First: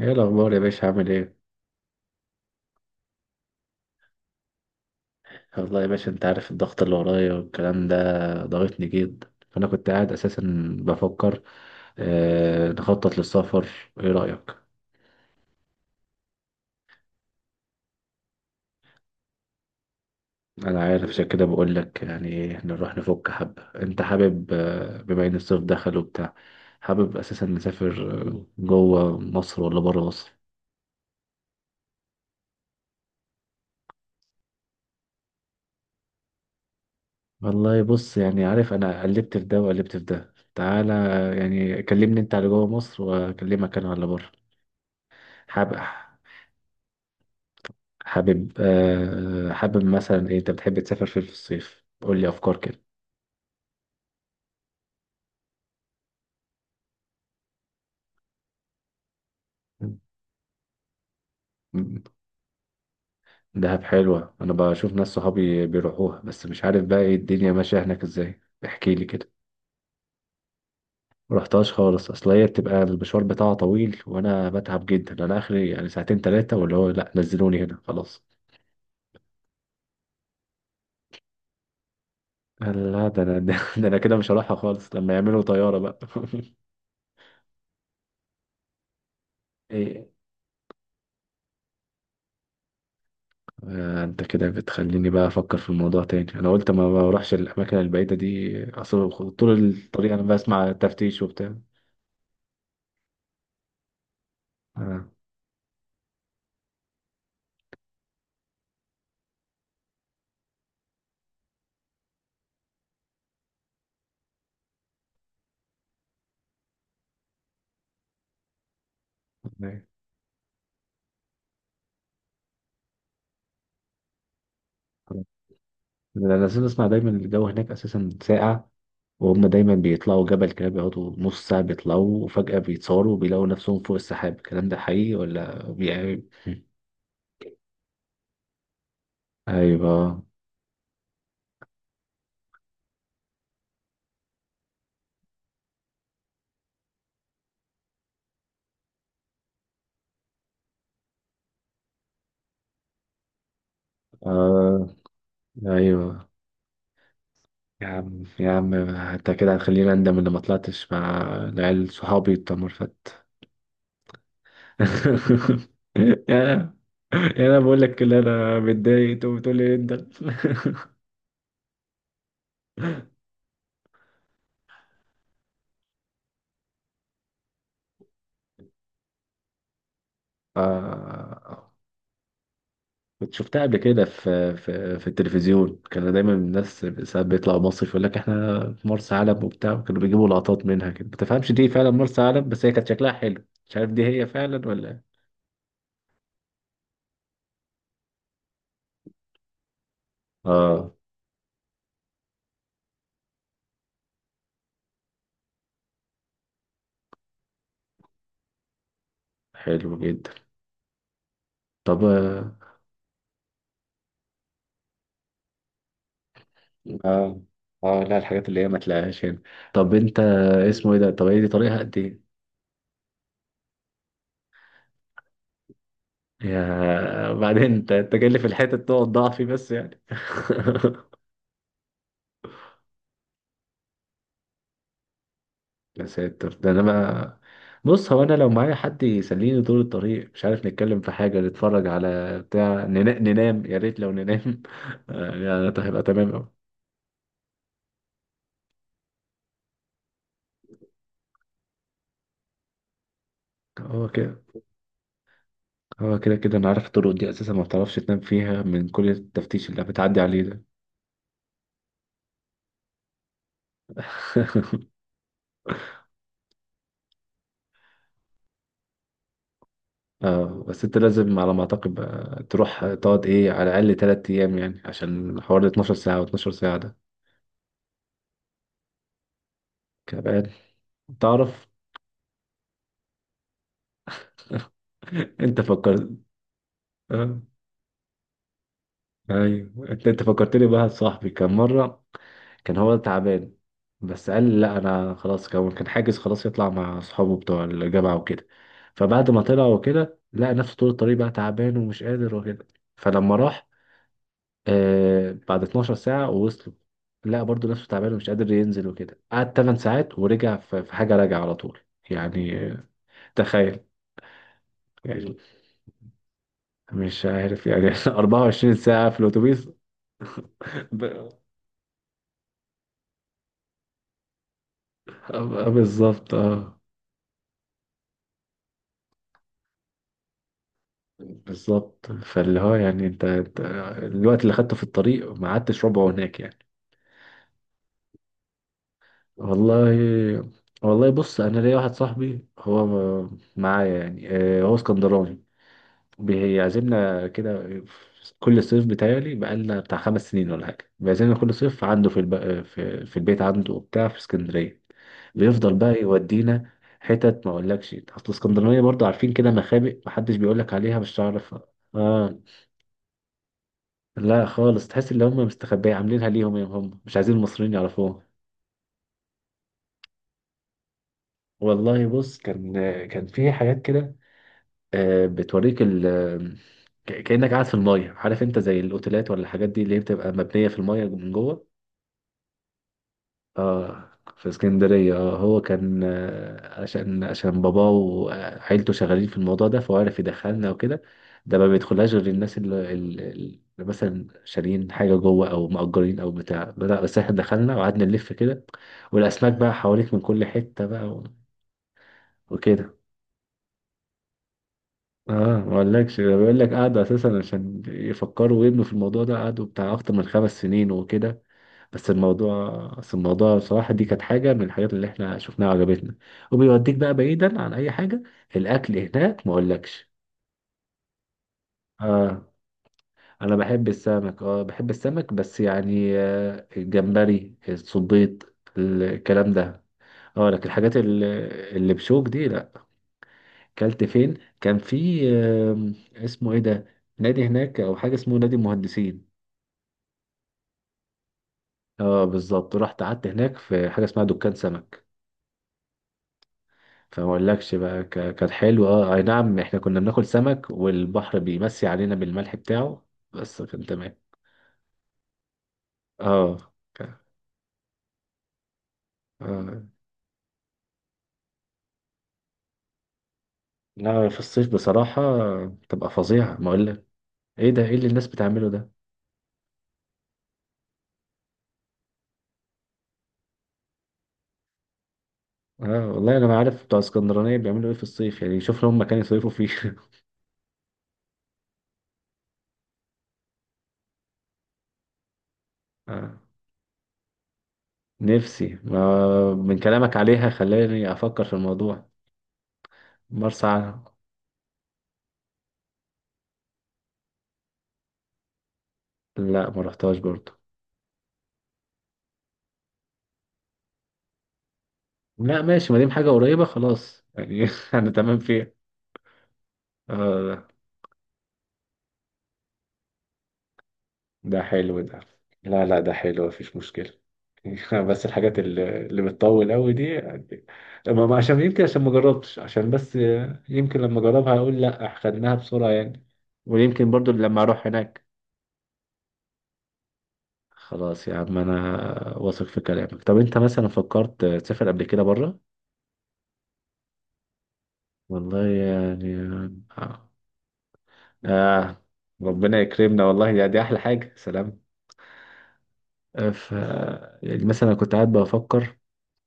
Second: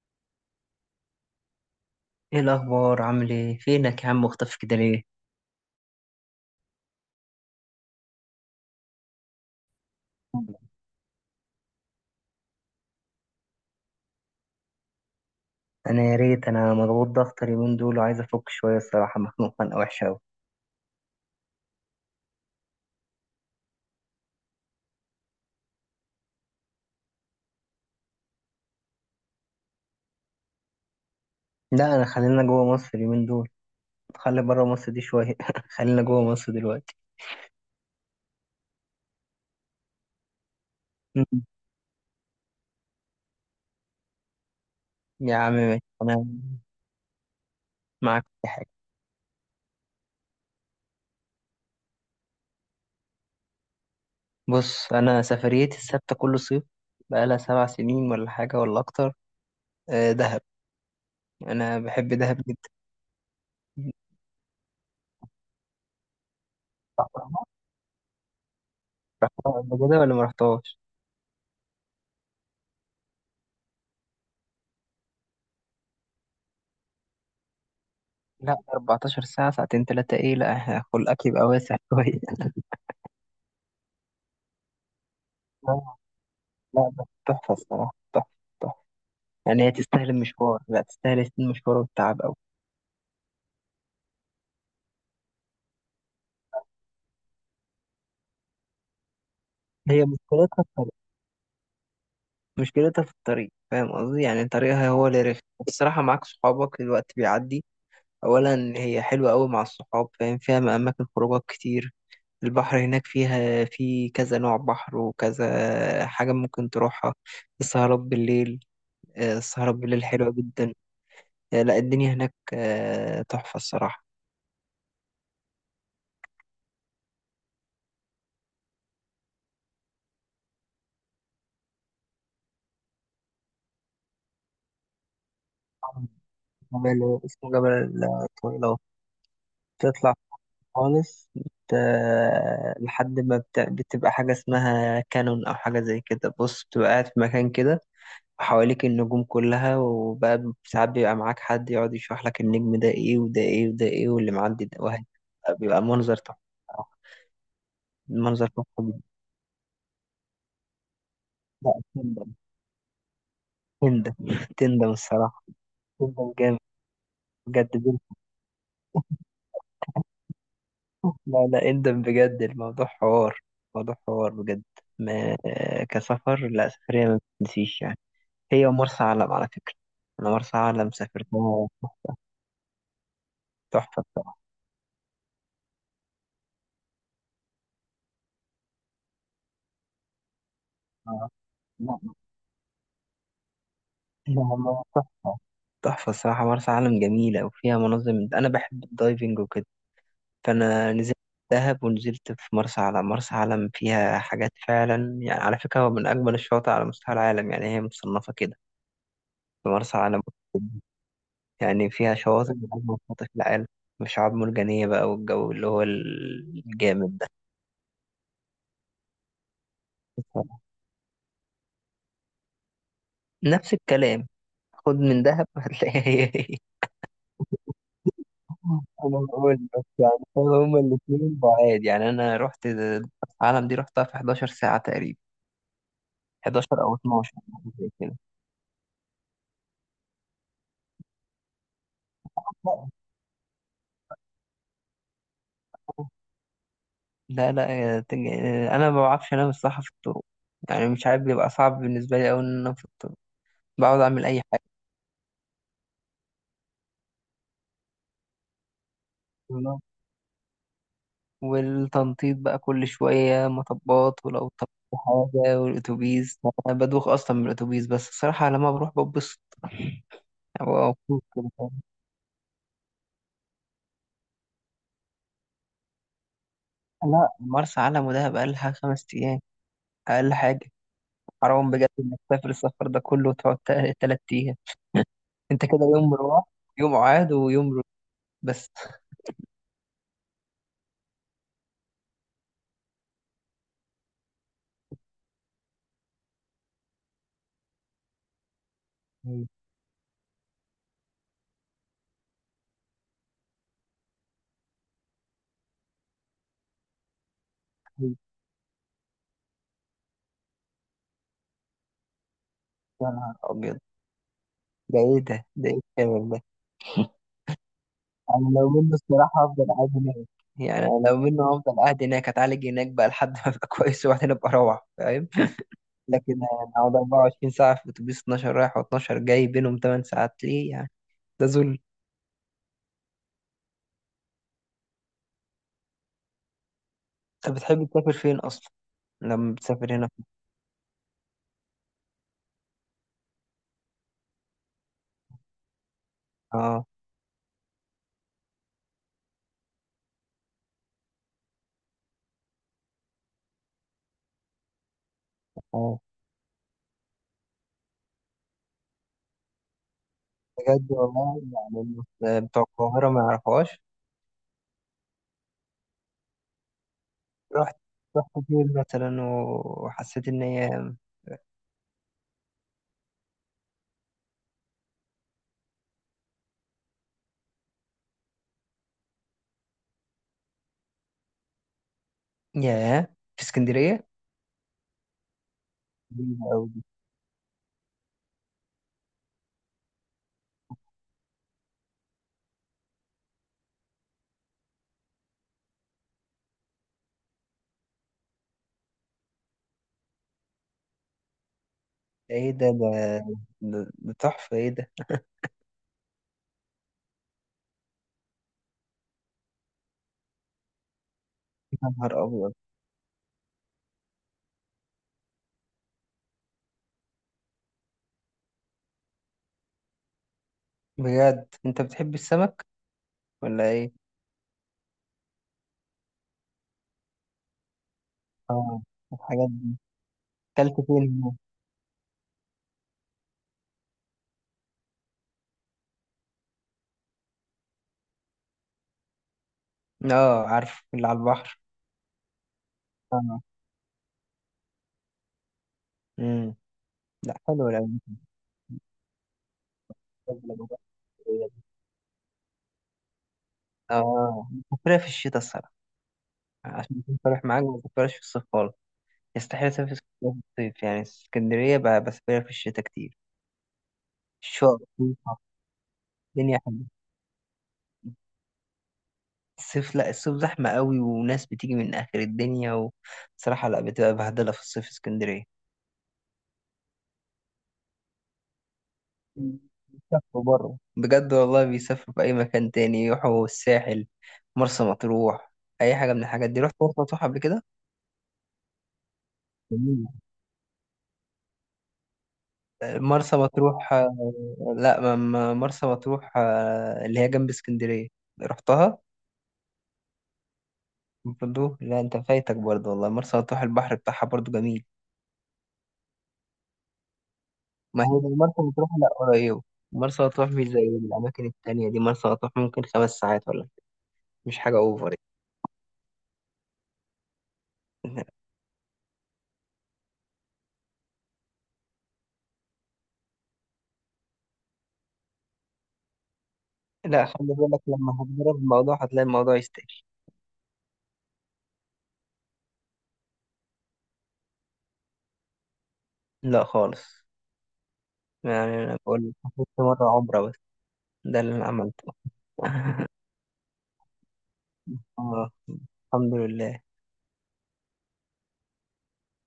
ايه الاخبار يا باشا عامل ايه؟ ايه الاخبار؟ عامل ايه؟ فينك يا عم؟ مختفي كده ليه؟ والله يا باشا انت عارف الضغط اللي ورايا والكلام ده ضغطني جدا، فانا كنت قاعد اساسا بفكر، نخطط للسفر. ايه رايك؟ انا يا ريت. انا مضغوط ضغط اليومين دول وعايز افك شويه، الصراحه مخنوق خنقه وحشه قوي. انا عارف، عشان كده بقول لك يعني نروح نفك حبه. انت حابب، بما ان الصيف دخل وبتاع. حابب اساسا نسافر، جوه مصر ولا بره مصر؟ لا، انا خلينا جوه مصر اليومين دول. خلي بره مصر دي شويه. خلينا جوه مصر دلوقتي. والله بص يعني عارف، انا قلبت في ده وقلبت في ده. تعالى، مم. يعني كلمني انت على جوه مصر واكلمك انا على بره. يا عم حابب ماشي، انا معاك في حابب حاجه. حابب مثلا ايه. انت بتحب تسافر فين في الصيف؟ قول لي افكار كده. بص، انا سفريتي الثابته كل صيف بقالها 7 سنين، ولا حاجه ولا اكتر. دهب. انا م- بحب دهب جدا. دهب حلوة. انا بشوف ناس صحابي بيروحوها، بس مش عارف بقى ايه رحتها الدنيا ماشية هناك ازاي. احكي لي كده. قبل كده ولا ما رحتهاش؟ مرحتهاش خالص، اصل هي بتبقى المشوار بتاعها طويل وانا بتعب جدا. انا اخري يعني ساعتين ثلاثة واللي هو لا نزلوني هنا خلاص. لا، 14 ساعة؟ ساعتين تلاتة؟ ايه لا، إحنا خلقك يبقى واسع شوية. لا ده انا ده انا كده مش هروحها خالص لما يعملوا طيارة آه، بقى. لا بس تحفة، الصراحة تحفة. تحفة. يعني هي إيه، تستاهل المشوار، لا تستاهل المشوار والتعب أوي. انت كده بتخليني بقى افكر في الموضوع تاني. انا قلت ما بروحش الاماكن البعيده دي، اصل طول هي الطريق انا مشكلتها في بسمع الطريق، تفتيش وبتاع. مشكلتها في الطريق، فاهم قصدي؟ يعني طريقها هو آه. اللي رخم، بس الصراحة معاك صحابك الوقت بيعدي. أولا هي حلوة أوي مع الصحاب فاهم، فيها أماكن خروجات كتير. البحر هناك فيها في كذا نوع بحر وكذا حاجة ممكن تروحها. السهرات بالليل السهرات أيوة. بالليل حلوة جدا. لا الدنيا هناك تحفة الصراحة. انا لازم اسمع دايما. الجو هناك اساسا ساقع، وهم دايما بيطلعوا جبل كده، بيقعدوا نص ساعه بيطلعوا وفجاه بيتصوروا وبيلاقوا نفسهم فوق السحاب. الكلام ده حقيقي ولا جبل اسمه جبل الطويل أهو. تطلع ايوه. خالص لحد ما بتبقى حاجة اسمها كانون أو حاجة زي كده، بص بتبقى قاعد في مكان كده، وحواليك النجوم كلها. وبقى ساعات بيبقى معاك حد يقعد يشرح لك النجم ده ايه وده ايه وده ايه، واللي معدي ده آه. واحد. بيبقى منظر ايوه، تحفة. يا عم منظر يا تحفة عم جدا. انت كده هتخليني اندم ان ما طلعتش مع لا العيال تندم. صحابي بتوع مرفت. تندم. تندم الصراحة. تندم جامد. يا يا انا بقول بجد. لك اللي انا متضايق انت بتقول لي انت. لا لا، اندم بجد، الموضوع حوار. موضوع حوار بجد. ما كسفر لا، سفرية ما بتنسيش يعني. هي مرسى علم على فكرة. أنا مرسى علم سافرتها. آه، كنت شفتها قبل تحفة كده بصراحة. في في التلفزيون. كانوا دايما الناس ساعات بيطلعوا مصيف، يقول لك احنا في مرسى علم وبتاع، كانوا بيجيبوا لقطات منها كده ما آه، تفهمش دي فعلا لا مرسى علم. بس هي كانت شكلها حلو، مش عارف دي هي لا فعلا لا، ولا إيه. تحفة. تحفة الصراحة مرسى علم جميلة وفيها مناظر أنا بحب الدايفنج وكده. فأنا اه. نزلت دهب ونزلت في مرسى علم. مرسى علم فيها حاجات فعلا، يعني على فكرة هو من أجمل الشواطئ على مستوى العالم، يعني هي مصنفة كده. في حلو مرسى علم جدا. يعني طب فيها شواطئ اه من أجمل الشواطئ في العالم، وشعاب مرجانية بقى، والجو اللي هو الجامد ده. اه، لا الحاجات اللي هي ما تلاقيهاش هنا. طب انت، اسمه ايه ده؟ طب هي دي طريقها قد ايه؟ نفس الكلام، خد من دهب هتلاقيها هي هي. يا بعدين انت جاي لي في الحتة تقعد أنا ضعفي، بقول بس بس يعني. يعني. هو هما الاتنين بعاد يعني. أنا رحت العالم دي رحتها في 11 ساعة تقريبا، يا ساتر، ده انا 11 أو 12 ما. حاجة زي بص، كده. هو انا لو معايا حد يسليني طول الطريق، مش عارف نتكلم في حاجة، نتفرج على بتاع، ننام، يا ريت لو ننام. يعني ده هيبقى تمام اوي. لا لا، أنا ما بعرفش أنام الصراحة في الطرق. يعني مش عارف، بيبقى صعب بالنسبة لي أوي إن أنام في الطرق. بقعد هو أعمل أي كده، هو كده كده انا عارف الطرق دي اساسا ما بتعرفش تنام فيها من كل التفتيش حاجة، اللي بتعدي عليه ده. والتنطيط بقى كل شوية مطبات ولو طبت حاجة. والأتوبيس، أنا بدوخ أصلا من الأتوبيس. بس الصراحة لما بروح ببسط، اه، يعني بس ببقى انت مبسوط لازم كده، على ما فاهم؟ اعتقد بقى تروح تقعد ايه على الاقل 3 ايام يعني، عشان حوالي 12 ساعة و12 ساعة ده. لا، مرسى علم ودهب أقلها 5 أيام. كده أقل بقى، حاجة. تعرف. حرام بجد إنك تسافر السفر ده كله وتقعد 3 أيام. انت أنت كده فكرت. يوم روح، يوم عاد، اه، ويوم روح بس. ايوه انت فكرتني بواحد صاحبي. كان مره كان هو تعبان، بس قال لي لا انا خلاص، كان حاجز خلاص يطلع مع اصحابه بتوع الجامعه وكده. فبعد ما طلع وكده لقى نفسه طول الطريق بقى تعبان ومش قادر وكده. فلما راح، آه بعد 12 ساعه ووصلوا، لقى برضه نفسه تعبان ومش قادر ينزل وكده. قعد 8 ساعات ورجع. في حاجه راجع على طول. يعني، يا نهار أبيض. تخيل. يعني ده إيه الكلام ده؟ مش عارف يعني انا لو 24 منه ساعة في الصراحه هفضل الأتوبيس. قاعد هناك. يعني أنا لو ب... منه هفضل قاعد هناك اتعالج هناك بقى لحد ما ابقى كويس، وبعدين ابقى اروح، فاهم. لكن بالظبط أنا اه. اقعد 24 ساعه في اتوبيس، 12 رايح و12 جاي بينهم 8 ساعات، ليه يعني؟ ده ذل. بالظبط، فاللي هو يعني انت الوقت اللي خدته في الطريق ما قعدتش ربعه هناك يعني. انت بتحب تسافر فين اصلا؟ لما والله، بتسافر هنا في؟ والله بص انا ليا واحد صاحبي، هو معايا يعني، هو اسكندراني، اه بيعزمنا كده في كل صيف. بتاعي بقالنا بتاع 5 سنين ولا حاجة، بيعزمنا كل صيف عنده في البيت عنده وبتاع في اسكندرية. بيفضل بقى اه، يودينا حتت ما اقولكش، اصل اسكندرانية برضه عارفين كده مخابئ محدش بيقولك بجد عليها مش والله هتعرف. يعني. اه، الناس بتوع القاهره ما يعرفوهاش. لا خالص، تحس ان هم مستخبية عاملينها ليهم، يا هم مش عايزين المصريين رحت يعرفوها. رحت فين مثلا وحسيت ان هي؟ والله بص، كان، كان في حاجات كده، بتوريك كأنك قاعد في المية، عارف انت، زي الاوتيلات ولا الحاجات دي اللي هي بتبقى مبنية في المية من جوه. ياه، في اسكندريه؟ اه، في اسكندرية اه. هو كان، جميلة أوي دي. عشان عشان باباه وعيلته شغالين في الموضوع ده، فهو عرف يدخلنا وكده. ده ما بيدخلهاش غير الناس اللي مثلا شاريين حاجة جوه أو مأجرين أو بتاع بدأ، بس احنا دخلنا وقعدنا نلف كده، والأسماك بقى حواليك من كل حتة بقى، و- ايه ده، وكده. ده ده ده تحفه، ايه ده؟ اه، ما اقولكش، ده بيقول لك قعدوا اساسا عشان يفكروا ويبنوا في الموضوع ده قعدوا بتاع اكتر من 5 سنين وكده. يا بس نهار أبيض. الموضوع بس الموضوع بصراحه دي كانت حاجه من الحاجات اللي احنا شفناها وعجبتنا، وبيوديك بقى بعيدا عن اي حاجه. الاكل هناك ما اقولكش. بجد أنت بتحب اه، السمك انا ولا بحب إيه؟ السمك. اه بحب السمك، بس يعني آه الجمبري الصبيط آه، الحاجات الكلام دي. ده. اه، لكن أكلت الحاجات اللي فين؟ اللي بشوك دي لا. كلت فين، كان في اسمه ايه ده، نادي هناك او حاجه اسمه نادي المهندسين. هنا؟ آه، عارف اللي على البحر. اه بالظبط، رحت قعدت آه. هناك في حاجه اسمها دكان سمك. أمم. فما لا حلو. اقولكش بقى، كان حلو. اه اي نعم احنا كنا بناكل لو سمك والبحر بيمسي علينا بالملح بتاعه، بس كان تمام. بسافرها في الشتاء الصراحة. اه عشان أكون صريح معاك ما بسافرهاش في الصيف خالص. يستحيل اه، أسافر اسكندرية في الصيف، يعني اسكندرية بسافرها في الشتاء كتير. لا في الصيف الشغل. بصراحه تبقى فظيعه الدنيا ما حلوة. اقولك. ايه ده، ايه اللي الناس بتعمله ده. الصيف، لا الصيف زحمة قوي وناس بتيجي من آخر الدنيا، وصراحة لا، بتبقى بهدلة في الصيف اسكندرية. اه والله انا ما عارف بتوع اسكندرانيه بيعملوا ايه في الصيف، يعني شوف لهم مكان يصيفوا فيه. بيسافروا بره بجد والله، بيسافروا في أي مكان تاني يروحوا، الساحل، مرسى مطروح، أي حاجة من اه، الحاجات دي. رحت مرسى مطروح قبل كده؟ نفسي، ما من جميل. كلامك عليها خلاني افكر في الموضوع. مرسى مرسى مطروح علم. لا مرسى مطروح اللي هي جنب اسكندرية. رحتها؟ لا ما رحتهاش برضو. برضو، لا انت فايتك برضو والله، مرسى مطروح البحر بتاعها برضو جميل. لا ماشي، ما دام حاجه قريبه خلاص يعني. ما انا هي زي تمام مرسى فيها. مطروح، لا قريبة. مرسى مطروح آه، مش زي الأماكن التانية دي، مرسى مطروح ممكن 5 ساعات ولا حاجة، مش ده حاجة حلو أوفر ده. لا لا ده حلو، مفيش مشكله. بس يعني. الحاجات اللي بتطول قوي دي يعني. عشان يمكن عشان ما جربتش، عشان بس، يمكن لما اجربها اقول لا خدناها بسرعه يعني، ويمكن لا برضو خلي لما بالك، اروح لما هناك. هتجرب الموضوع هتلاقي الموضوع يستاهل. خلاص يا عم، انا واثق في كلامك. طب انت مثلا فكرت تسافر قبل كده بره؟ لا خالص. والله يعني أنا بقول يعني. لك، حفظت مرة آه. عمرة بس. ده اللي أنا آه. عملته. ربنا يكرمنا والله، يعني دي أحلى حاجة. سلام. آه. الحمد آه، ف لله. يعني مثلا أنا كنت قاعد بفكر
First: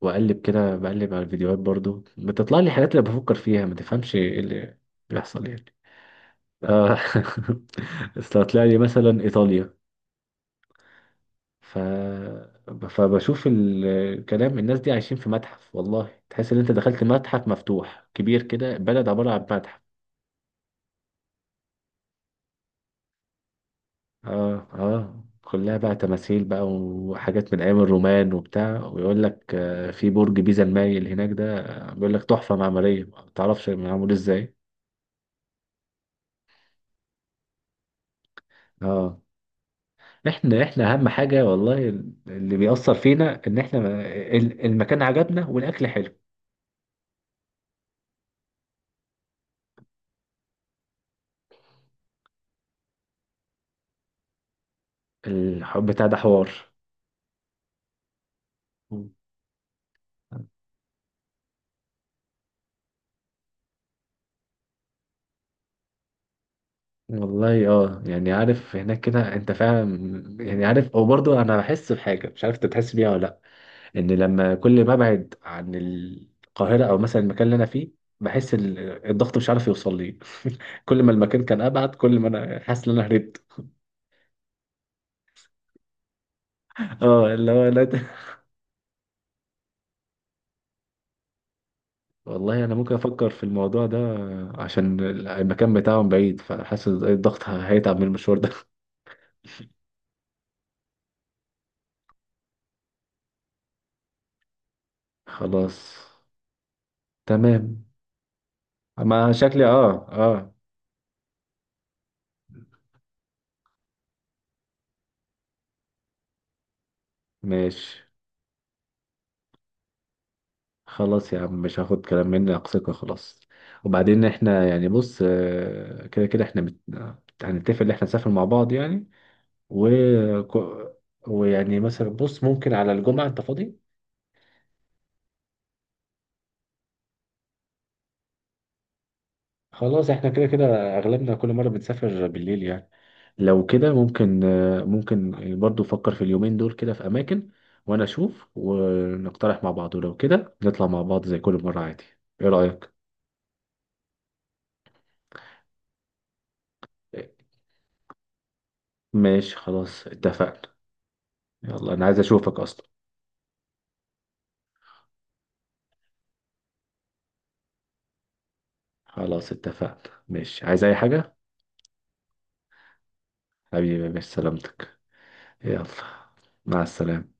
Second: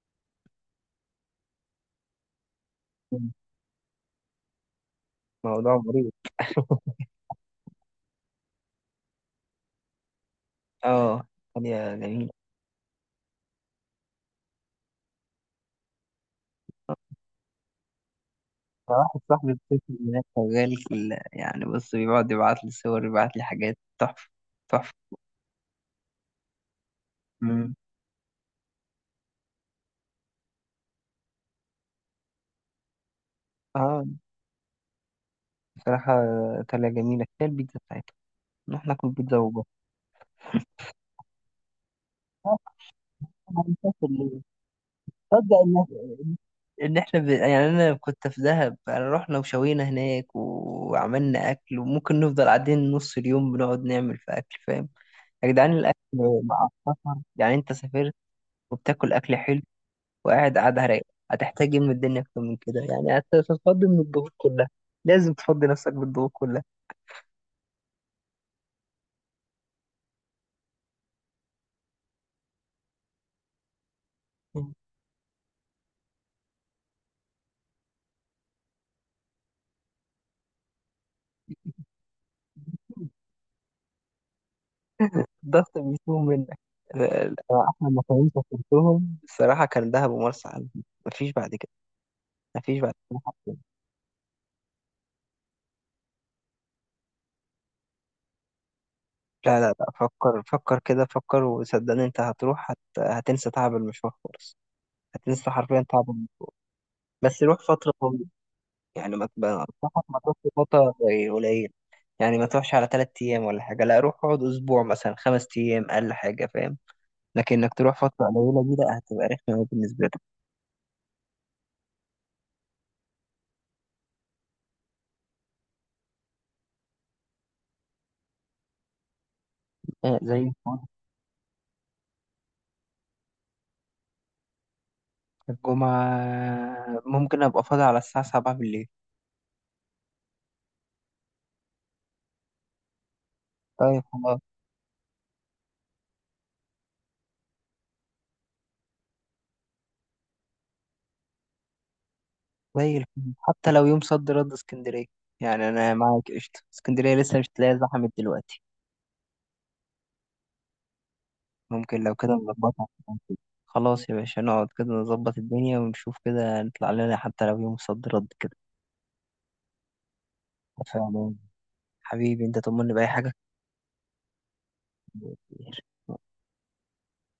وأقلب كده، بقلب على الفيديوهات برضو بتطلع لي حاجات اللي بفكر فيها، ما تفهمش إيه اللي بيحصل يعني. موضوع مريض. آه. أصل طلع لي مثلا إيطاليا. آه. ف يا جميل. فبشوف الكلام. الناس دي عايشين في متحف، والله تحس إن أنت دخلت متحف مفتوح كبير كده، بلد واحد عبارة عن صاحبي متحف. بيسافر هناك شغال يعني بص بيقعد يبعت لي صور، يبعت لي حاجات تحفة. اه تحفة. اه، كلها بقى تماثيل بقى وحاجات من مم. ايام الرومان وبتاع. ويقول لك، في برج بيزا المايل هناك ده، بيقول لك تحفة معمارية ما تعرفش آه معمول ازاي. بصراحة، طالعة جميلة، كفاية البيتزا بتاعتها، نروح ناكل اه، بيتزا وبس. احنا اهم حاجة والله اللي آه، بيأثر فينا ان احنا هنسافر ليه؟ المكان عجبنا تصدق والاكل حلو. ان احنا يعني انا كنت في دهب، يعني رحنا وشوينا هناك وعملنا اكل، وممكن نفضل قاعدين نص اليوم بنقعد نعمل في اكل، فاهم. يا جدعان، الحب الاكل بتاع ده حوار. مع السفر، يعني انت سافرت وبتاكل اكل حلو وقاعد قاعده رايقه. هتحتاج ايه من الدنيا اكتر من كده؟ يعني هتتفضي من الضغوط كلها. لازم تفضي نفسك بالضغوط كلها. والله اه يعني، عارف هناك كده انت فعلا، يعني عارف. وبرضه انا بحس بحاجة، مش عارف انت بتحس بيها ولا، ان لما كل ما ابعد عن القاهره او مثلا المكان اللي انا فيه، بحس الضغط مش عارف يوصل لي، كل ما المكان كان ابعد كل ما انا حاسس ان انا هربت. الضغط بيسوء منك. اه، أنا اللي احلى هو لا مكانين سافرتهم الصراحه كان دهب ومرسى علم. مفيش بعد كده. والله انا مفيش بعد ممكن افكر في كده. الموضوع ده، عشان المكان بتاعهم بعيد، فحاسس الضغط هيتعب من المشوار ده. لا لا لا، فكر. فكر كده. فكر وصدقني انت هتروح هتنسى تعب المشوار خالص. هتنسى حرفيا خلاص. تعب بس روح تمام. فترة طويلة. يعني ما ما تبقى شكلي اه انصحك ما تروحش اه. فترة قليل قليل. يعني ما تروحش على 3 أيام ولا حاجة، لا روح اقعد أسبوع مثلا، 5 أيام أقل حاجة، فاهم. لكن إنك تروح ماشي، فترة قليلة دي لا، هتبقى رخمة أوي بالنسبة لك. خلاص يا عم مش هاخد كلام منك ثقة خلاص. وبعدين احنا يعني بص، كده كده احنا هنتفق ان احنا نسافر مع بعض يعني، و... زي ما قلت، ك- ويعني مثلا بص ممكن على الجمعة انت فاضي؟ الجمعة ممكن أبقى فاضي على الساعة 7 بالليل. خلاص احنا كده كده اغلبنا كل مرة بنسافر بالليل يعني، لو كده طيب خلاص. ممكن، ممكن. برضو فكر في اليومين دول كده في اماكن، وانا اشوف، ونقترح مع بعض، ولو كده نطلع مع بعض زي كل مرة عادي. ايه رأيك؟ زي الفل، حتى لو يوم صد رد اسكندرية. يعني أنا معاك قشطة، اسكندرية لسه مش تلاقي زحمت دلوقتي. ماشي خلاص اتفقنا. يلا ممكن انا لو عايز كده اشوفك اصلا. نظبطها. خلاص يا باشا، نقعد كده نظبط الدنيا ونشوف كده نطلع لنا حتى لو يوم صد رد كده. خلاص اتفقنا ماشي. عايز اي حاجة؟ فعلا. حبيبي، أنت طمني بأي حاجة. حبيبي، مش سلامتك. يلا، كتير. مع السلامة.